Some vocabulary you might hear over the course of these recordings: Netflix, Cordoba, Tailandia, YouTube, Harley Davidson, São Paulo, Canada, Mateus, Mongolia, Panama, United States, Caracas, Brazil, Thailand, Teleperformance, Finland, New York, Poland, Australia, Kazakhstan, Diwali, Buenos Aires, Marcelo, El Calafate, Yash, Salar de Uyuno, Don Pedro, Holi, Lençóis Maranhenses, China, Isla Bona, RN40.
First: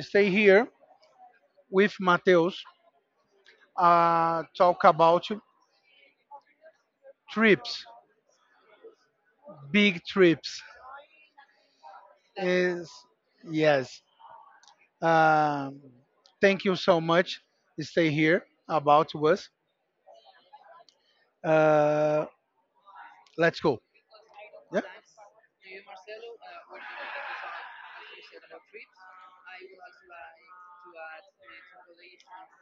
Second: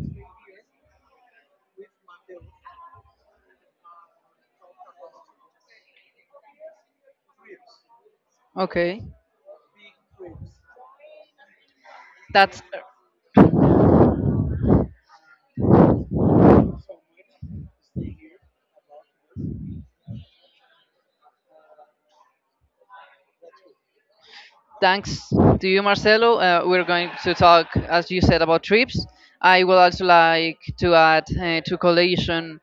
Stay here with Mateus. Talk about trips, Okay, big trips. that's Is yes. Um, Thank you so much. Stay here about us. Uh, let's go. thanks to you, Marcelo. We're going to talk, as you said, about trips. I would also like to add to collation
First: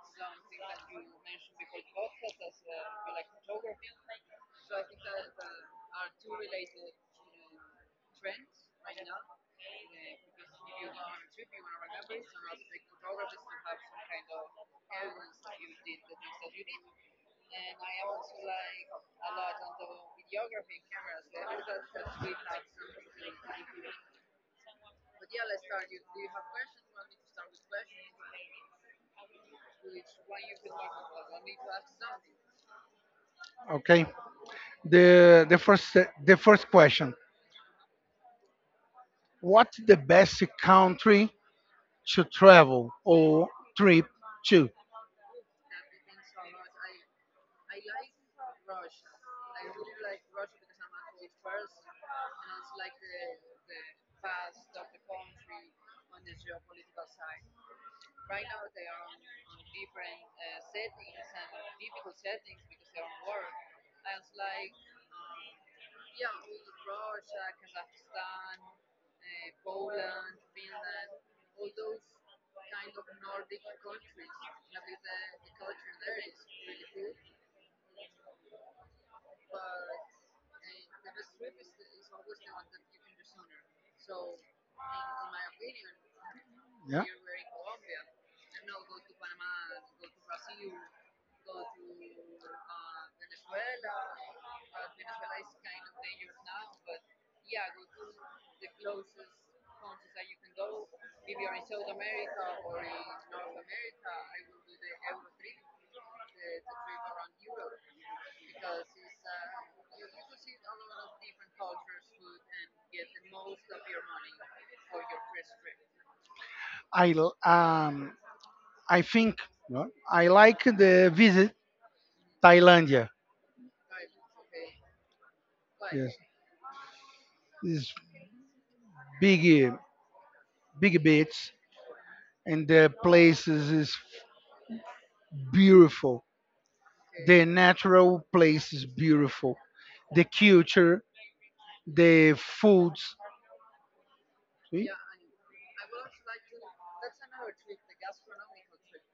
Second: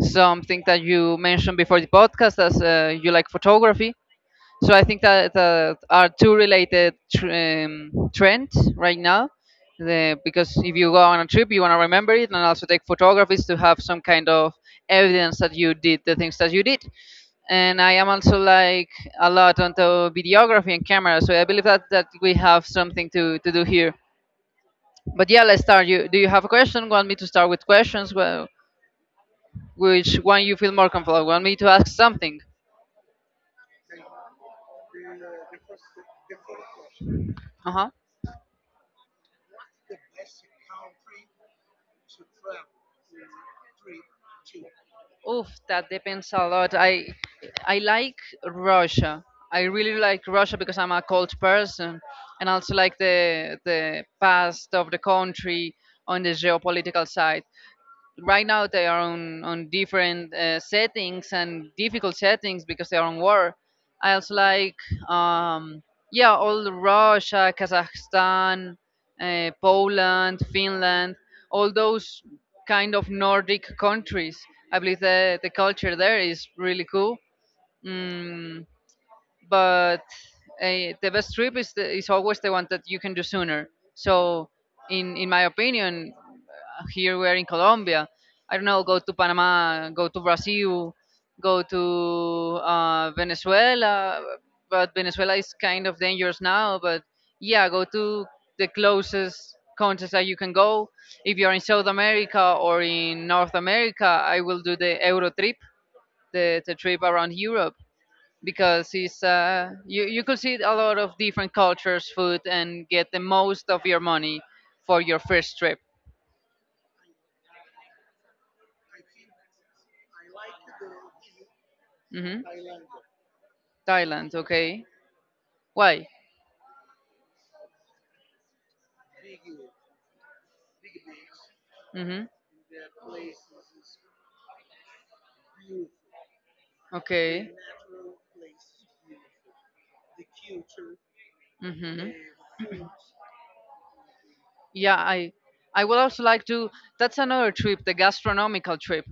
something that you mentioned before the podcast, as you like photography. So I think that are two related trends right now. Because if you go Yeah. on a trip, you want to remember it and also take photographs to have some kind of evidence that you did the things that you did. And I am also like a lot onto videography and camera. So I believe that we have something to do here. But yeah, let's start. You do you have a question? Want me to start with questions? Well, which one you feel more comfortable? Want me to ask something? Okay. The the first the first question. Uh huh. What's the best country to travel or trip to? Oof, that depends a lot. I like Russia. I really like Russia because I'm a cold person, and also like the past of the country on the geopolitical side. Right now they are on different settings and difficult settings because they are on war. I also like, um, yeah, all Russia, Kazakhstan, Poland, Finland, all those kind of Nordic countries. I believe the culture there is really cool. Mm, but the best trip is is always the one that you can do sooner. So, in my opinion, Yeah. here we're in Colombia. I don't know, go to Panama, go to Brazil, go to Venezuela, but Venezuela is kind of dangerous now. But yeah, go to the closest countries that you can go. If you're in South America or in North America, I will do the Euro trip, the trip around Europe because it's you could see a lot of different cultures, food, and get the most of your money for your first trip. I um I think, uh, I like the visit Hmm. Thailandia. Thailand, okay. Why? Yes. This big uh, big beach Hmm. and the places is beautiful. The Okay. natural place is beautiful. The culture, Hmm. the foods. See? Yeah, I would also like to. That's another trip, the gastronomical trip.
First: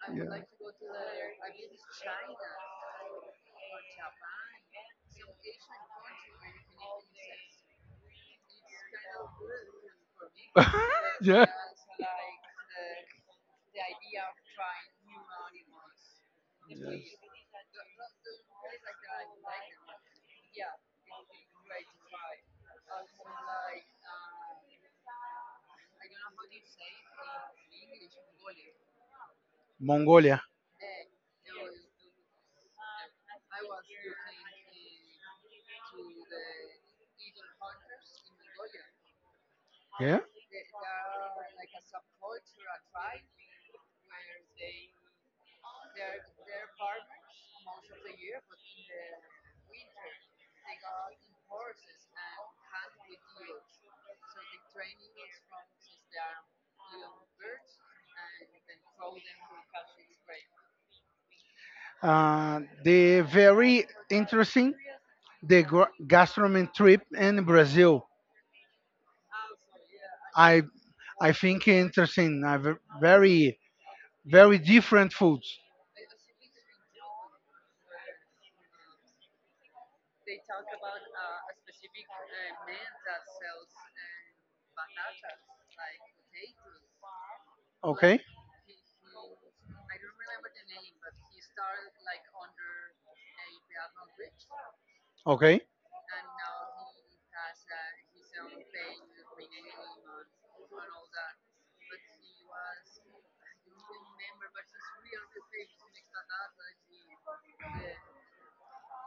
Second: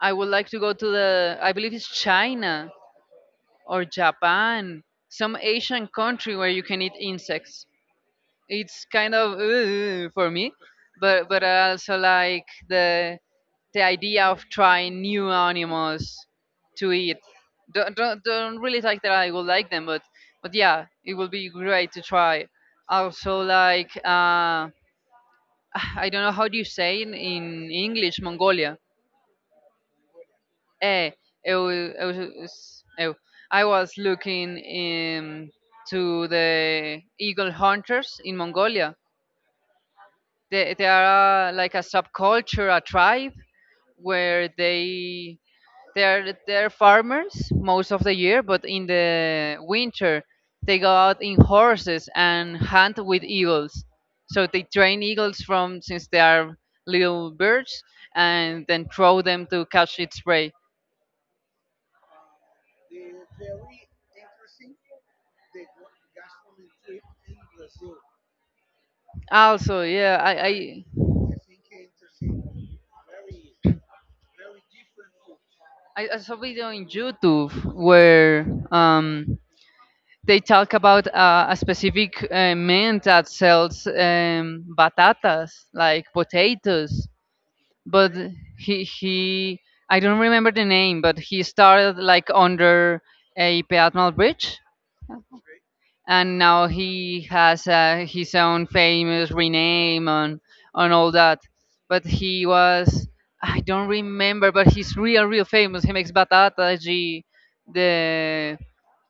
I would like to go to the. I believe it's China or Japan, some Asian country where you can eat insects. It's kind of for me, but Yeah. Yeah. I also like the idea of trying new animals to eat. Don't really like that I will like them, but yeah it will be great to try. Also like I don't know how do you say in english, mongolia. Mongolia. eh it was, eh, I was looking in to the eagle hunters in mongolia. Yeah. They are like a subculture, a tribe where they're they're farmers most of the year, but in the winter they go out in horses and hunt with eagles. So they train eagles from since they are little birds and then throw them to catch its prey. The very interesting the gastronomy trip in Brazil. Also, yeah, I I I, I think interesting. Very different foods. I I saw video on YouTube where um they talk about a specific man that sells batatas, like potatoes. But Okay, he i don't remember the name, but he started like under a peatonal bridge, okay. and now he has his own famous rename on all that. But he was, i don't remember, but he's real famous. He makes batata, the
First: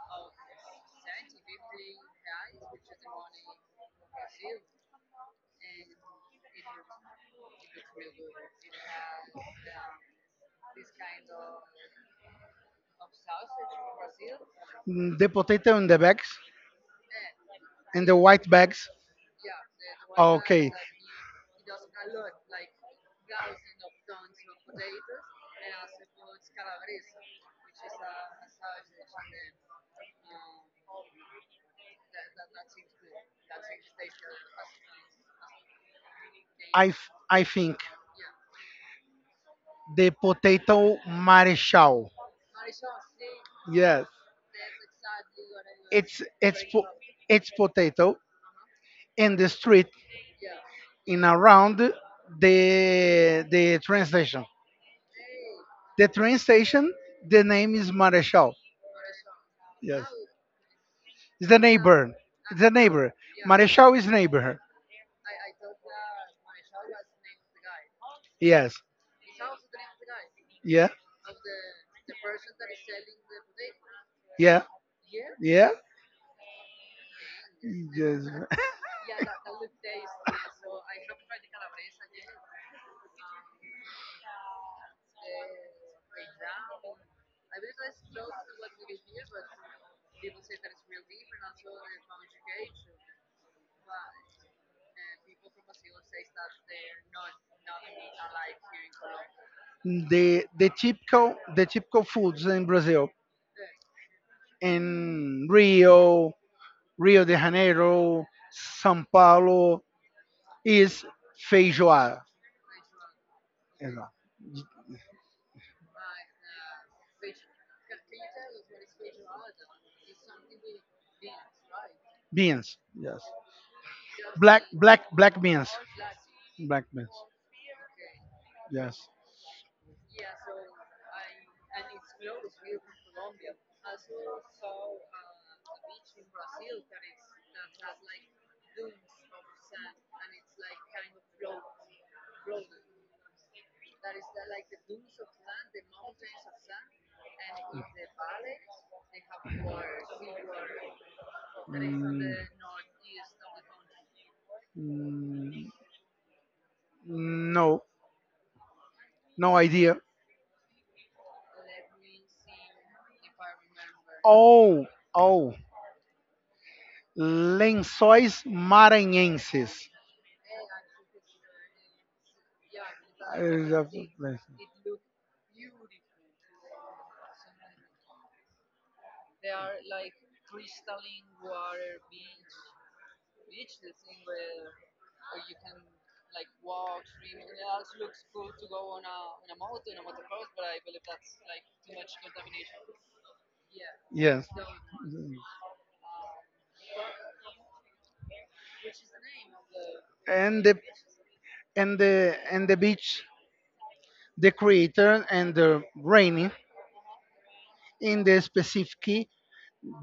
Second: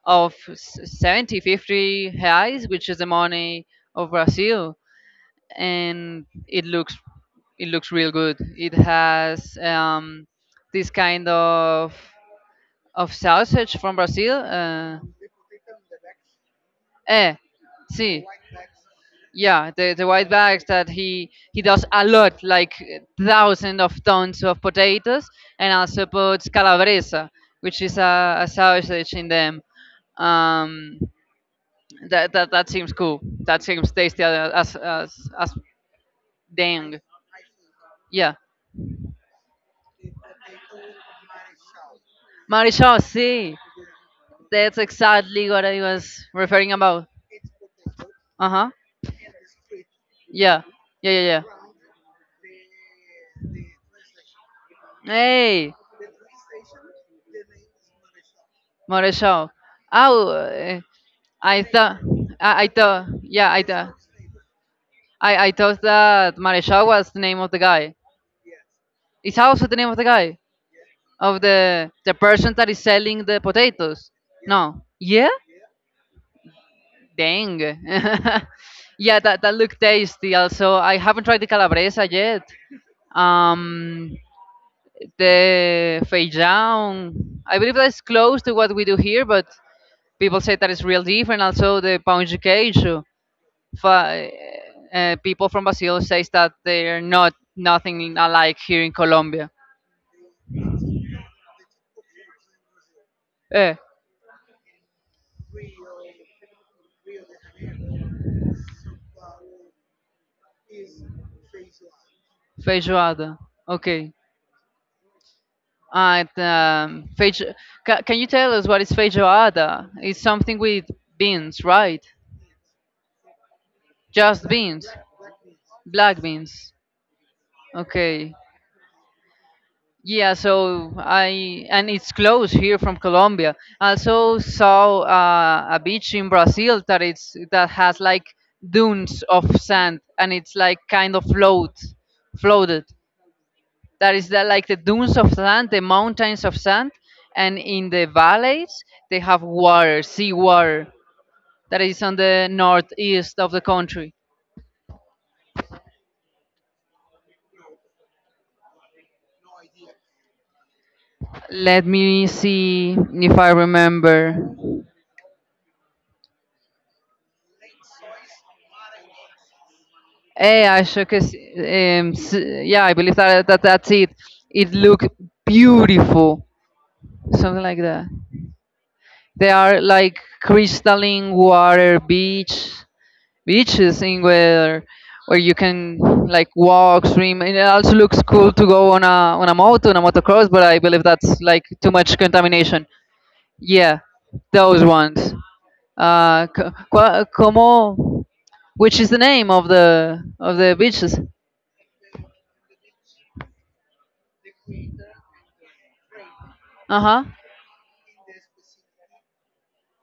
of s- 70, 50 reais, which is the money of Brazil, and it looks real good. It has this kind of sausage from Brazil. Mm, the potato in the bags, eh, in the see, white bags. yeah, the white bags Okay, that he does a lot, like thousands of tons of potatoes, and also puts calabresa, which is a sausage in them. Um, that seems cool. That seems tasty as I dang. f- I think Yeah, the potato marechal. Marisol, see, Yes, that's exactly what I was it's it's referring po- about. it's potato Uh huh. in the street, Yeah, in yeah. around the train station. Hey, The train station. The name is marechal. Marisol. Yes, Oh, eh, it's the I thought, neighbor. It's I the thought, neighbor. Marechal is neighbor. I thought that Marisol was the name of the guy. Yes. It's also the name of the guy Yeah. of the person that is selling the potatoes. Yeah. No. Yeah. Yeah. Dang. Yes. Yeah, that looked tasty. Also, I haven't tried the calabresa yet. Um, the feijão. I believe that's close to what we do here, but people say that it's real different. Also, the pão de queijo. Fa- People from Brazil says that they're not nothing alike here in Colombia. The typical foods in Brazil, Eh, in Rio, Rio de Janeiro, São Paulo is feijoada, Feijoada. you know, Okay. And can you tell us what is feijoada? It's something with beans, right? beans, yes, Just black beans, black black beans, black beans. black beans, Okay. yes. Yeah, so I and it's close here from Colombia. I also saw a beach in Brazil that it's that has like dunes of sand and it's like kind of floated. That is like the dunes of sand, the mountains of sand, and in the valleys they have water, sea water. That is on Mm, the northeast of the country. mm, no, no idea. Let me see if I remember. Oh, oh, Lençóis Maranhenses. Hey, I shook his, yeah, I believe that Uh, that's it. It looked beautiful, something like that. There are like crystalline water beach beaches in where you can like walk, swim. And it also looks cool to go on a moto, on a motocross, but I believe that's like too much contamination. Yeah, Yes. those ones. Como, which is the name of and the the beaches? and the beach, the crater, and the rainy Uh huh. in the specific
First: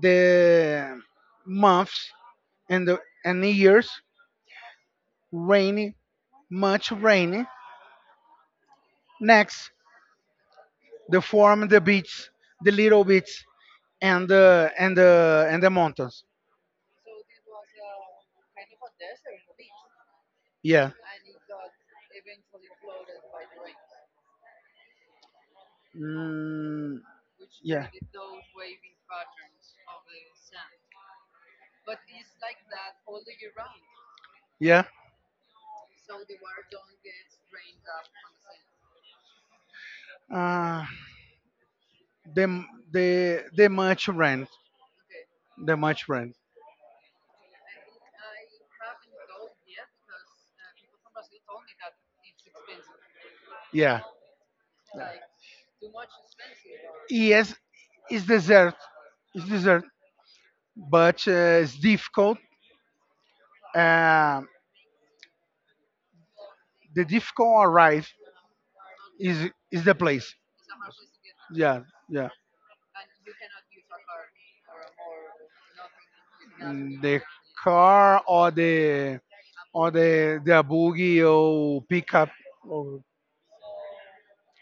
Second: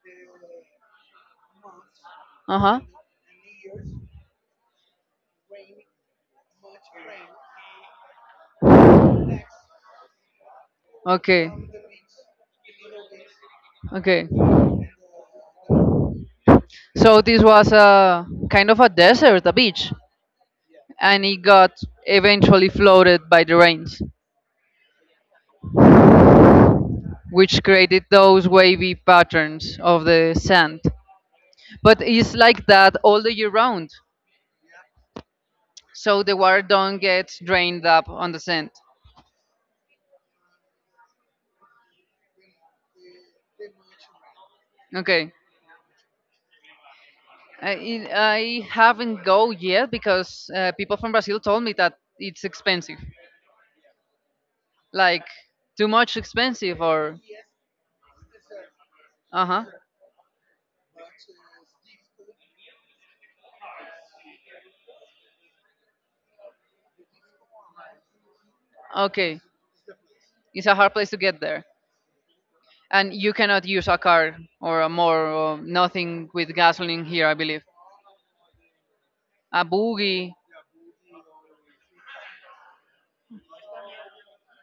the months, Uh huh. and the years, rainy, much rainy, next the Okay. form the beach, the little beach, Okay. and the mountains, So this was a kind of a desert, a beach, yeah. and it got eventually flooded by the rains, Mm, which yeah, created those wavy patterns of the sand. But it's like that all the year round, yeah. so the water don't get drained up on the sand. Uh, the the much rent, Okay. the much rent. I haven't go yet because people from Brazil told me that it's expensive, Yeah. like too much expensive or Yes, it's dessert. uh It's huh. dessert, but it's difficult. Uh, the difficult arrive Okay, is the place. it's a hard place to get there, Yeah, yeah. and you cannot use a car or a more or nothing with Mm, gasoline the here, I believe. car or the A or boogie, the the buggy or pickup. Or,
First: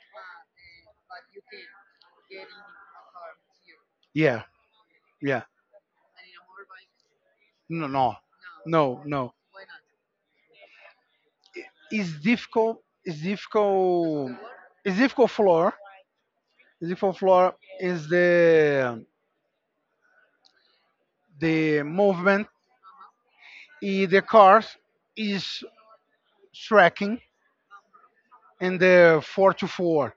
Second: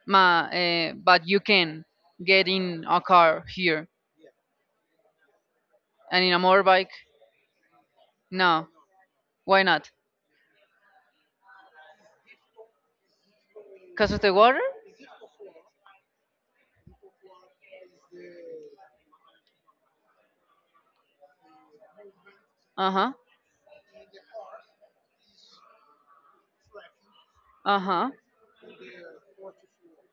but you can get in a car here yeah, yeah. and in a motorbike. No, no, No, no, no. why not? It's difficult. It's Because of difficult. the water? It's difficult floor. It's difficult floor is the movement. Uh huh. The cars is tracking Uh huh. in the four to four.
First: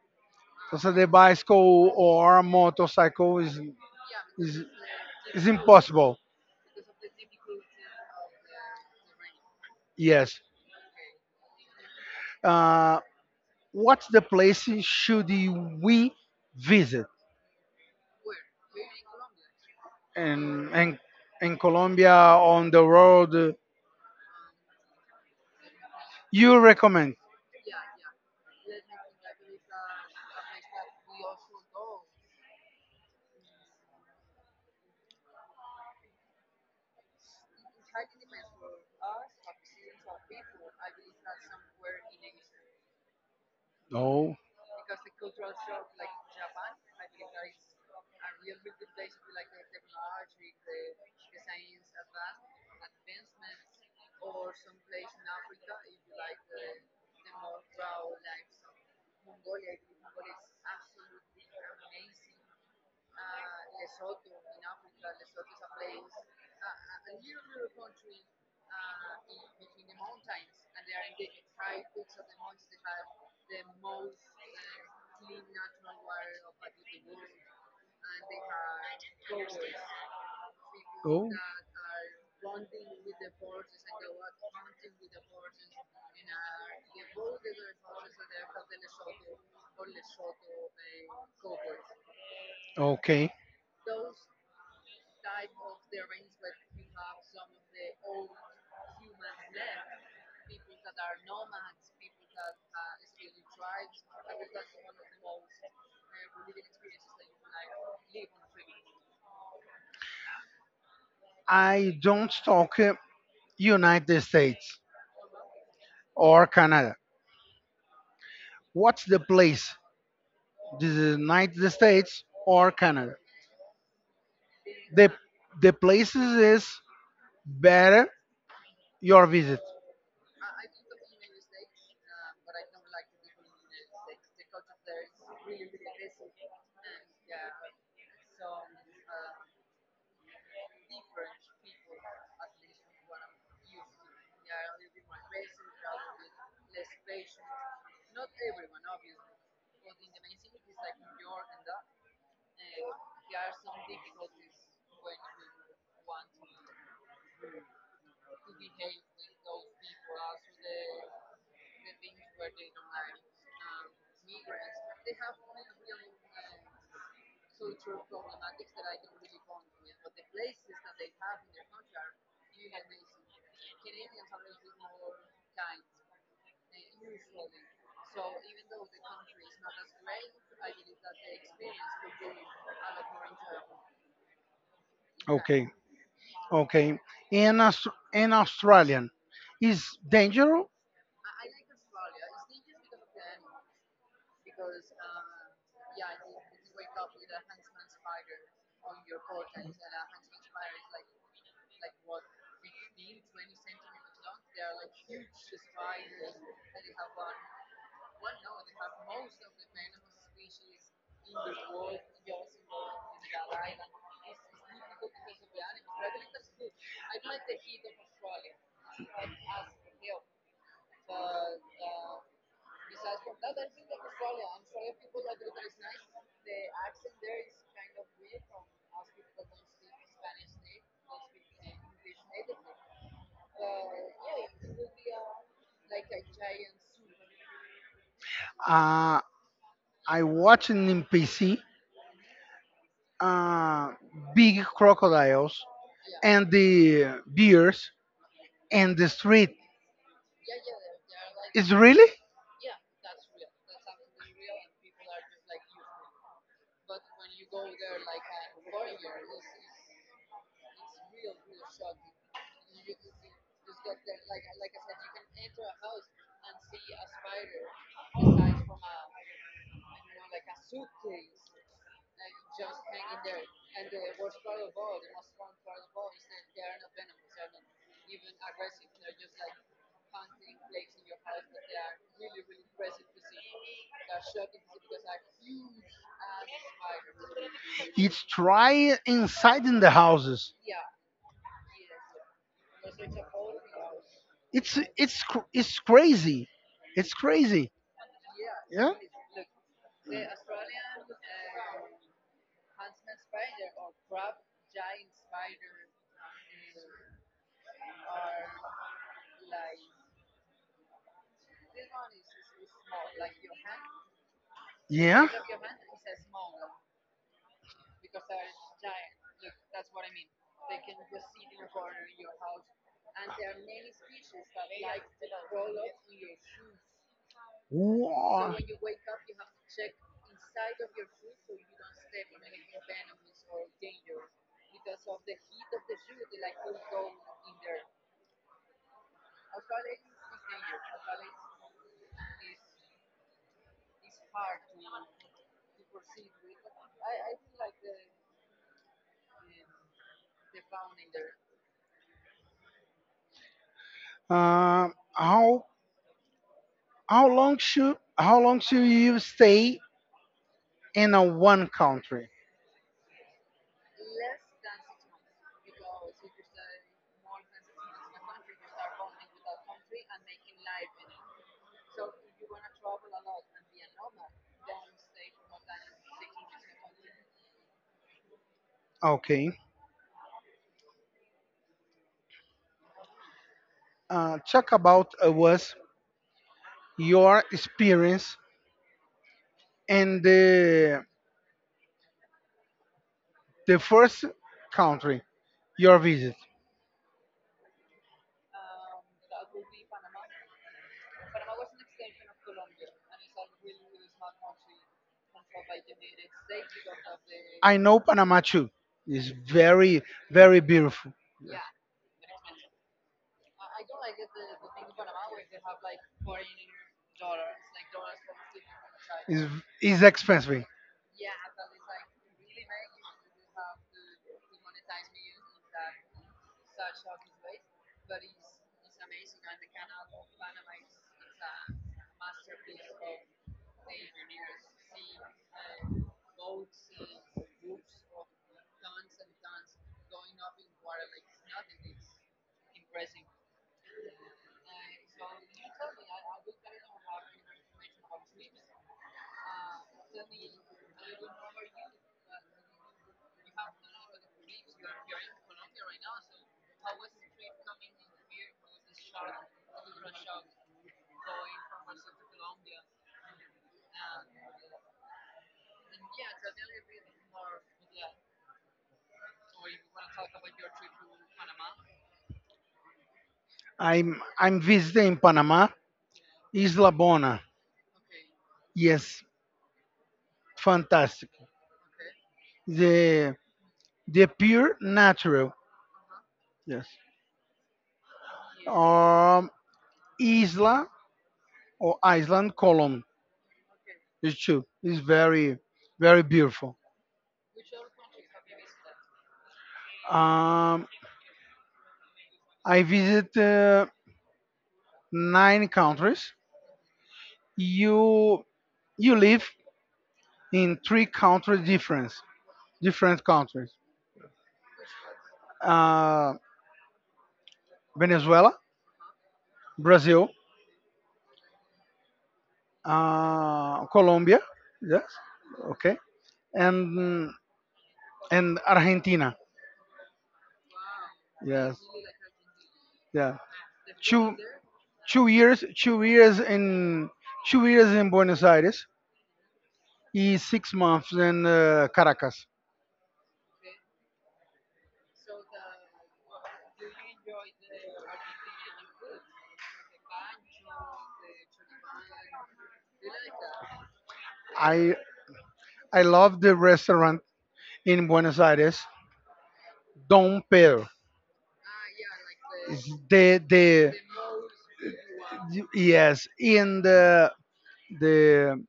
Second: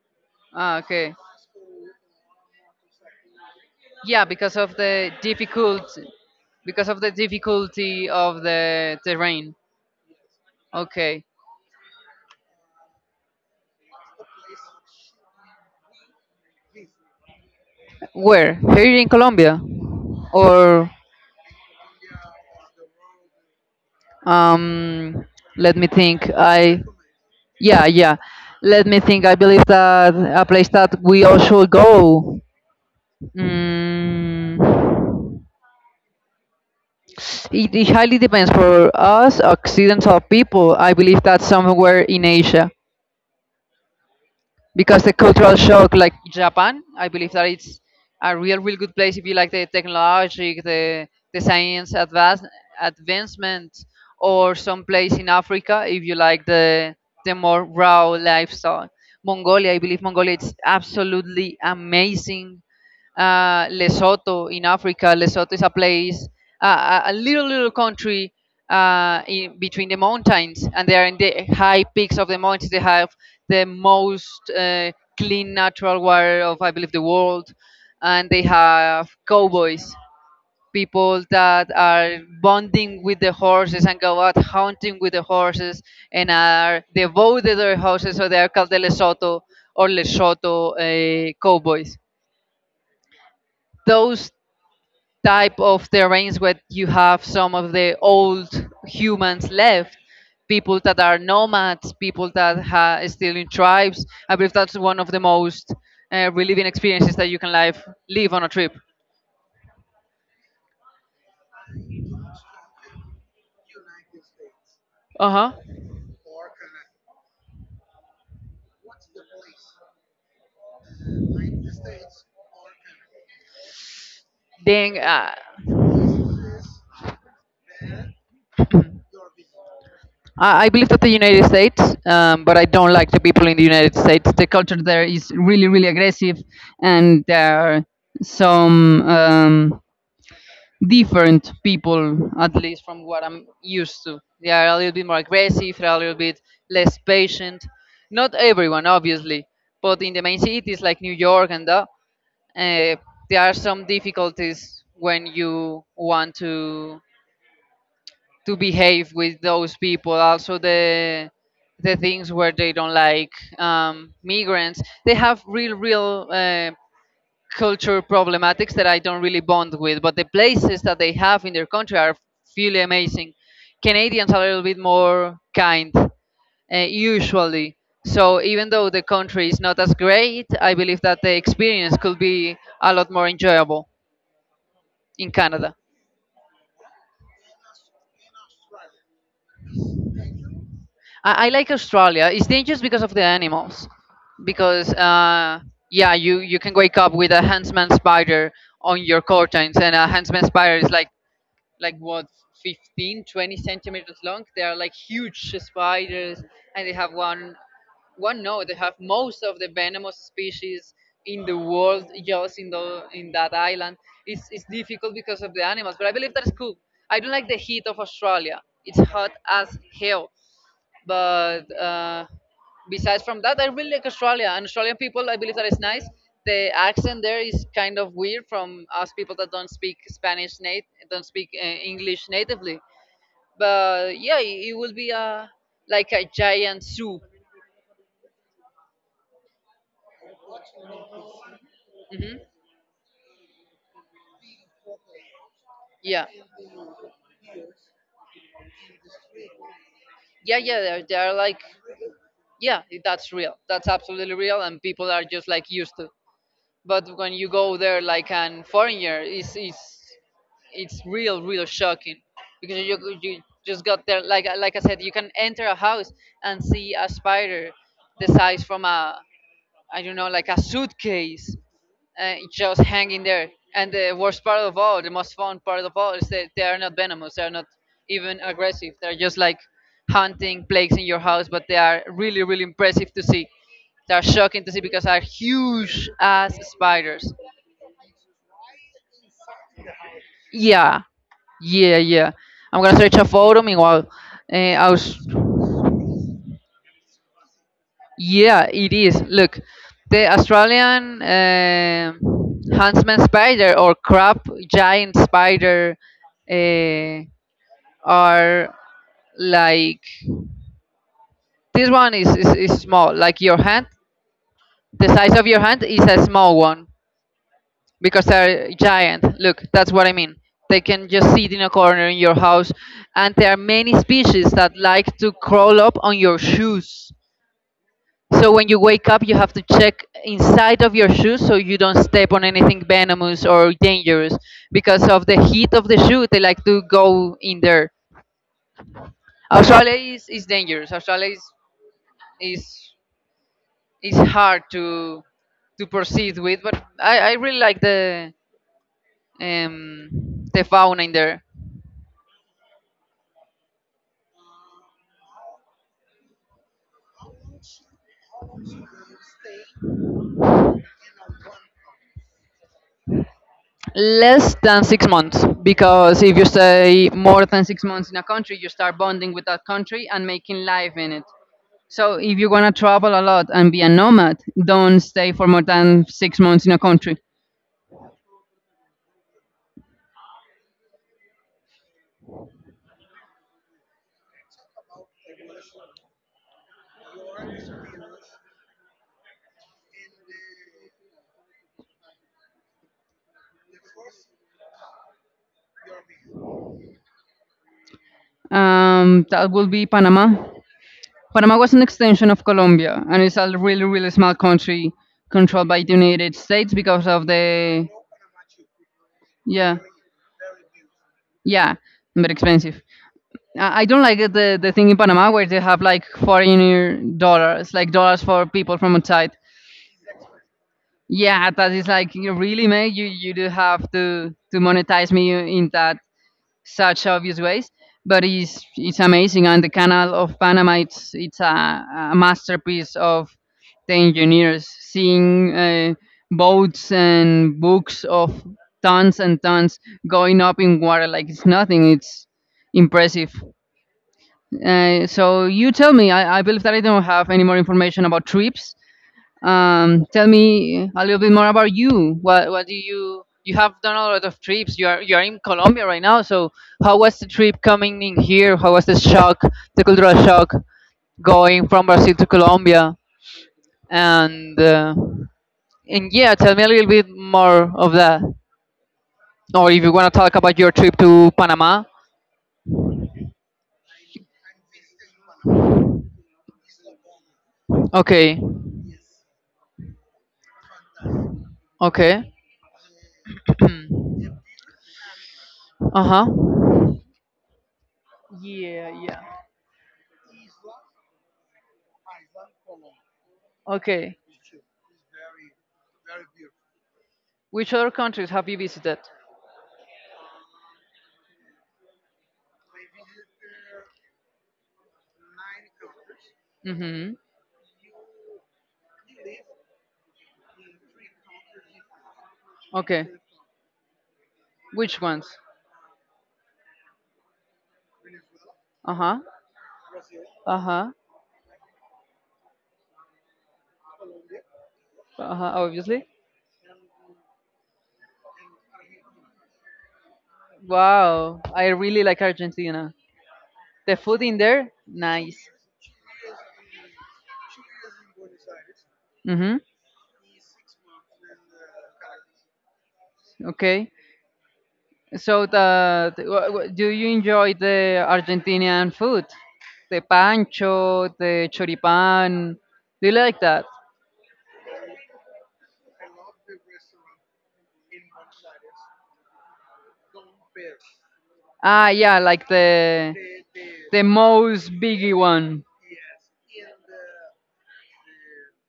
Ah, So the okay. bicycle or motorcycle Yeah, because is of the is difficult, impossible. because of the difficulty of the terrain. Yes. Okay. Uh, what's the place should we visit Where? Here in Colombia? in Or in in Colombia on the road? um let me think. You I recommend? Yeah, yeah. Let me think. I believe that a place that we all should go. Mm, it highly depends for us occidental people. I believe that's somewhere in Asia No, because the cultural shock, like Japan, I believe that it's a real good place if you like the technology, the science advancement, or some place in Africa if you like the more raw lifestyle. Mongolia, I believe mongolia, it's absolutely amazing. Lesotho in Africa. Lesotho is a place, a little little country in between the mountains, and they are in the high peaks of the mountains. They have the most clean natural water of I believe the world, and they have cowboys, people no. that are bonding with the horses and go out hunting with the horses and are devoted to their horses, so they are called the Lesotho or Lesotho cowboys. Okay. Those type of terrains where you have some of the old humans left, people that are nomads, people that are still in tribes, I believe that's one of the most relieving experiences that you can live on a trip. I don't talk, United States Uh-huh. or Canada. What's the place? The United States or Canada? then The the places is better your visit. I believe that the United States, but I don't like the people in the United States. The culture there is really, really aggressive, and there are some different people, at least from what I'm used to. They are a little bit more aggressive, they're a little bit less patient. Not everyone, obviously, but in the main cities like New York and that, uh, there are some difficulties when you want to behave with those people. Also, the things where they don't like migrants. They have real, real culture problematics that I don't really bond with, but the places that they have in their country are really amazing. Canadians are a little bit more kind, usually. So even though the country is not as great, I believe that the experience could be a lot more enjoyable in Okay. Canada. Okay, in Aus- in Australian is dangerous. I like Australia. It's dangerous because of the animals, because yeah, you can wake up with a huntsman spider on your curtains, and a huntsman spider is like like what, 15, 20 centimeters long. They are like huge spiders, and they have one one no they have most of the venomous species in the world, just in the in that island. It's difficult because of the animals, but I believe that's cool. I don't like the heat of Australia, it's hot as hell, but besides from that I really like Australia and Australian people, I believe that is nice. The accent there is kind of weird from us people that don't speak Spanish native, don't speak English natively, but yeah, it will be a like a giant zoo. Uh, I watched in PC, Hmm. uh, big crocodiles yeah and the bears and the street. yeah yeah they're like It's really, yeah, that's real, that's absolutely real, and people are just like used to. But when you go there like an foreigner, it's real, real shocking, because you just got there. Like I said, you can enter a house and see a spider the size from a, I don't know, like a suitcase, just hanging there. And the worst part of all, the most fun part of all, is that they are not venomous, they are not even aggressive, they're just like hunting plagues in your house, but they are really, really impressive to see. They are shocking to see because they are huge ass spiders. it's try inside in the houses. Yeah, yeah, yeah. I'm gonna search a photo. Meanwhile, It's I was, it's cr- it's crazy. It's crazy. yeah, it Yeah. is. Look, the Australian huntsman spider or crab giant spider uh, are like this one is, is small, like your hand. The Yeah. size of your hand is a small one, because they're giant. Look, that's what I mean. They can just sit in a corner in your house, and there are many species that like to crawl up on your shoes. So Wow. when you wake up, you have to check inside of your shoes so you don't step on anything venomous or dangerous. Because of the heat of the shoe, they like to go in there. Australia is dangerous. Australia is, is is hard to proceed with, but I really like um, the fauna in there. Uh, how how long should you stay in a one country? Less than 6 months, because if you stay more than 6 months in a country, you start bonding with that country and making life in it. So if you want to travel a lot and be a nomad, don't stay for more than 6 months in a country. Okay. Talk about, was your experience in the first country your visit. That will be Panama. Panama was an extension of Colombia, and it's a really, really small country controlled by the United States because of I the know Panama too. It's yeah, very, very beautiful. yeah, very expensive. I don't like it, the thing in Panama where they have like foreigner dollars, like dollars for people from outside. It's, it's expensive. Yeah, that is like you really mate. You do have to monetize me in that such obvious ways, but it's amazing. And the Canal of Panama, it's a masterpiece of the engineers. Seeing boats and books of tons and tons going up in water like it's nothing. It's impressive. So you tell me. I believe that I don't have any more information about trips. Tell me a little bit more about you. What do you, you have done a lot of trips. You are in Colombia right now. So how was the trip coming in here? How was the shock, the cultural shock, going from Brazil to Colombia? And uh, and yeah, tell me a little bit more of that. Or if you want to talk about your trip to Panama. I'm visiting Panama, Isla Bona. Okay. Yes, fantastic. Okay. The The pure natural. Uh huh. Yes. Yeah. Yeah. Um, Isla or Island Column Okay. is too. It's very, very beautiful. Which other countries have you visited? Um, I visit, nine countries. Mm-hmm. You you live in three countries difference, Okay. different countries. Which ones? Uh, Venezuela, Uh-huh. Brazil, Uh-huh. Colombia. Yes. Uh-huh. Okay. Obviously. And and Argentina. Wow. I Yes. really like Argentina. Yeah. The food two in there, two nice. years two years in 2 years in Buenos Aires Mm-hmm. is 6 months in, Caracas. Okay. So do you enjoy the Argentinian food? The pancho, the choripan. Do you like that? I I love the restaurant in Buenos Aires, Don Pedro. Ah, yeah, like It's the the the most biggie one. Yes, in the the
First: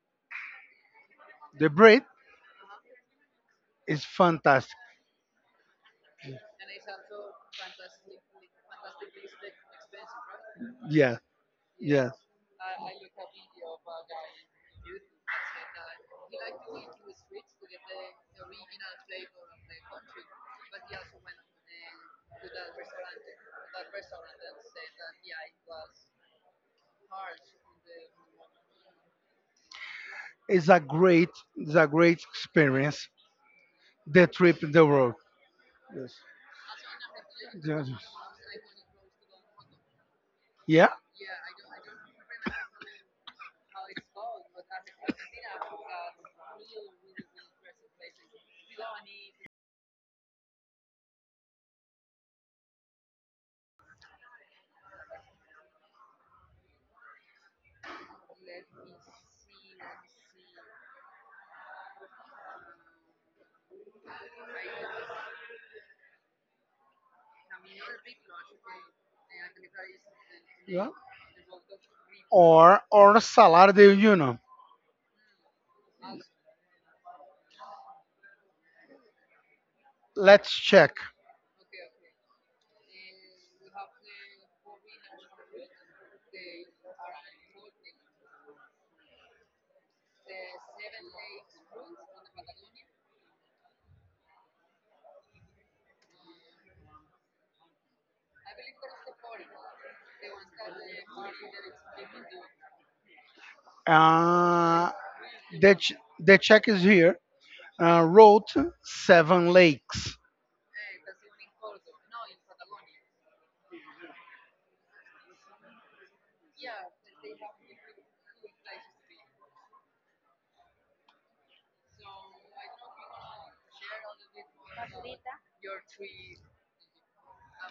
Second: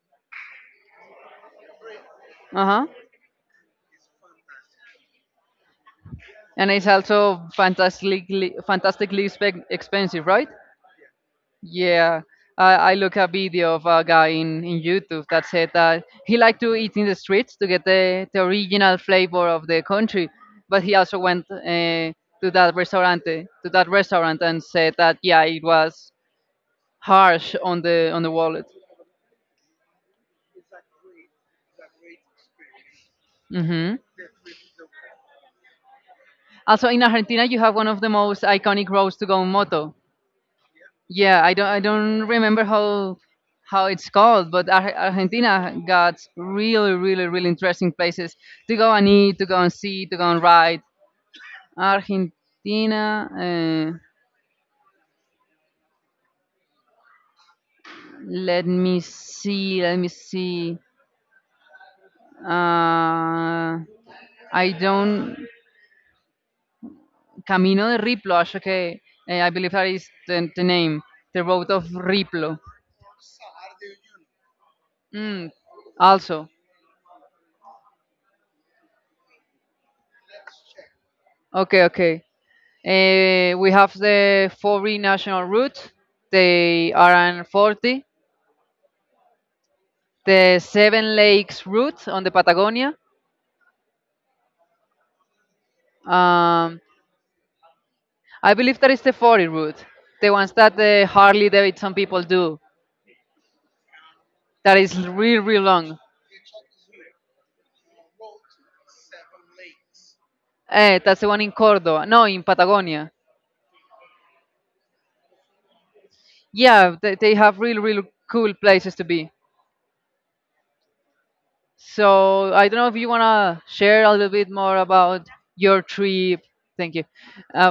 the bread Uh-huh. is fantastic. And it's also fantastically fantastically expensive, right? Yeah, yeah. Yeah. I look a video of a guy in YouTube that said that he liked to eat in the streets to get the original flavor of the country, but he also went to that restaurant to that restaurant and said that yeah, it was harsh on the wallet. It's a great, it's a great experience. Hmm. The trip, in the road. Yes. Also, in Argentina, you have one Yes. of the most iconic roads to go on moto. Yeah. Yeah, I don't remember how it's called, but Argentina got really, really, really interesting places to go and eat, to go and see, to go and ride. Argentina. Let me see. Let me see. Uh, I don't. Camino de Riplo. Acho que I believe that is the Yeah. name. The road of Riplo. Or Salar de Uyuno. Mm, also. Let's check. Okay. Okay. We have the 40 national route, the RN40, the Seven Lakes route on the Patagonia. Um, I believe that is the 40 route, the ones that the Harley Davidson people do. That Uh, is real, real the ch- long. the check is here. Road Seven Lakes. Eh, that's the one in Cordoba. No, in Patagonia. Yeah, they have real, real cool places to be. So I don't know if you wanna share a little bit more about your trip. Thank you.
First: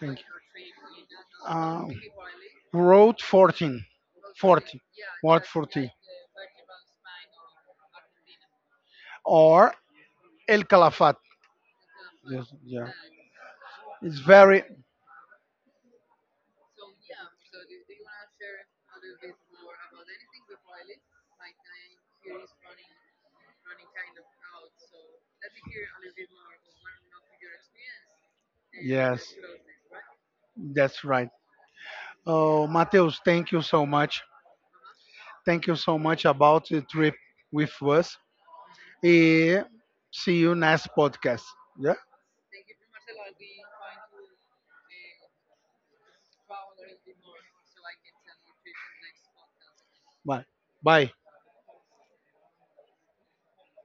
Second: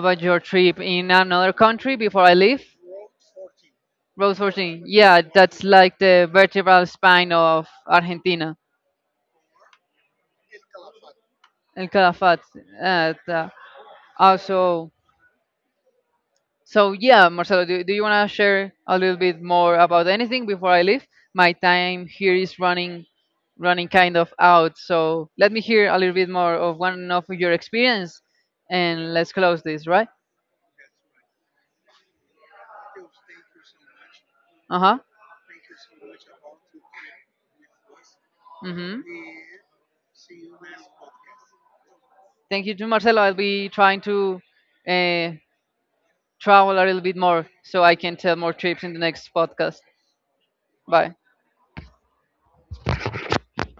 Thank you. your trip in another Um, country before I leave. Road 14, Rose Road 14. Yeah, 40, that's 40, like the vertebral spine of Argentina. or El Calafat. El Calafat. Yes, yeah, Uh, the- it's very, Also. So yeah, Marcelo, do you want to share a little bit more about anything before I leave? My time here is running, running kind of out. So let me hear a little bit more of one of your experience, and let's yes, close this, right? that's right. Oh, Mateus, thank you so much. Uh huh. Thank you so much about the trip with us. Mm-hmm. Eh, See you next podcast. Yeah, Thank you to Marcelo. I'll be trying to uh, travel a little bit more so I can tell more trips in the next podcast. bye, bye. Bye.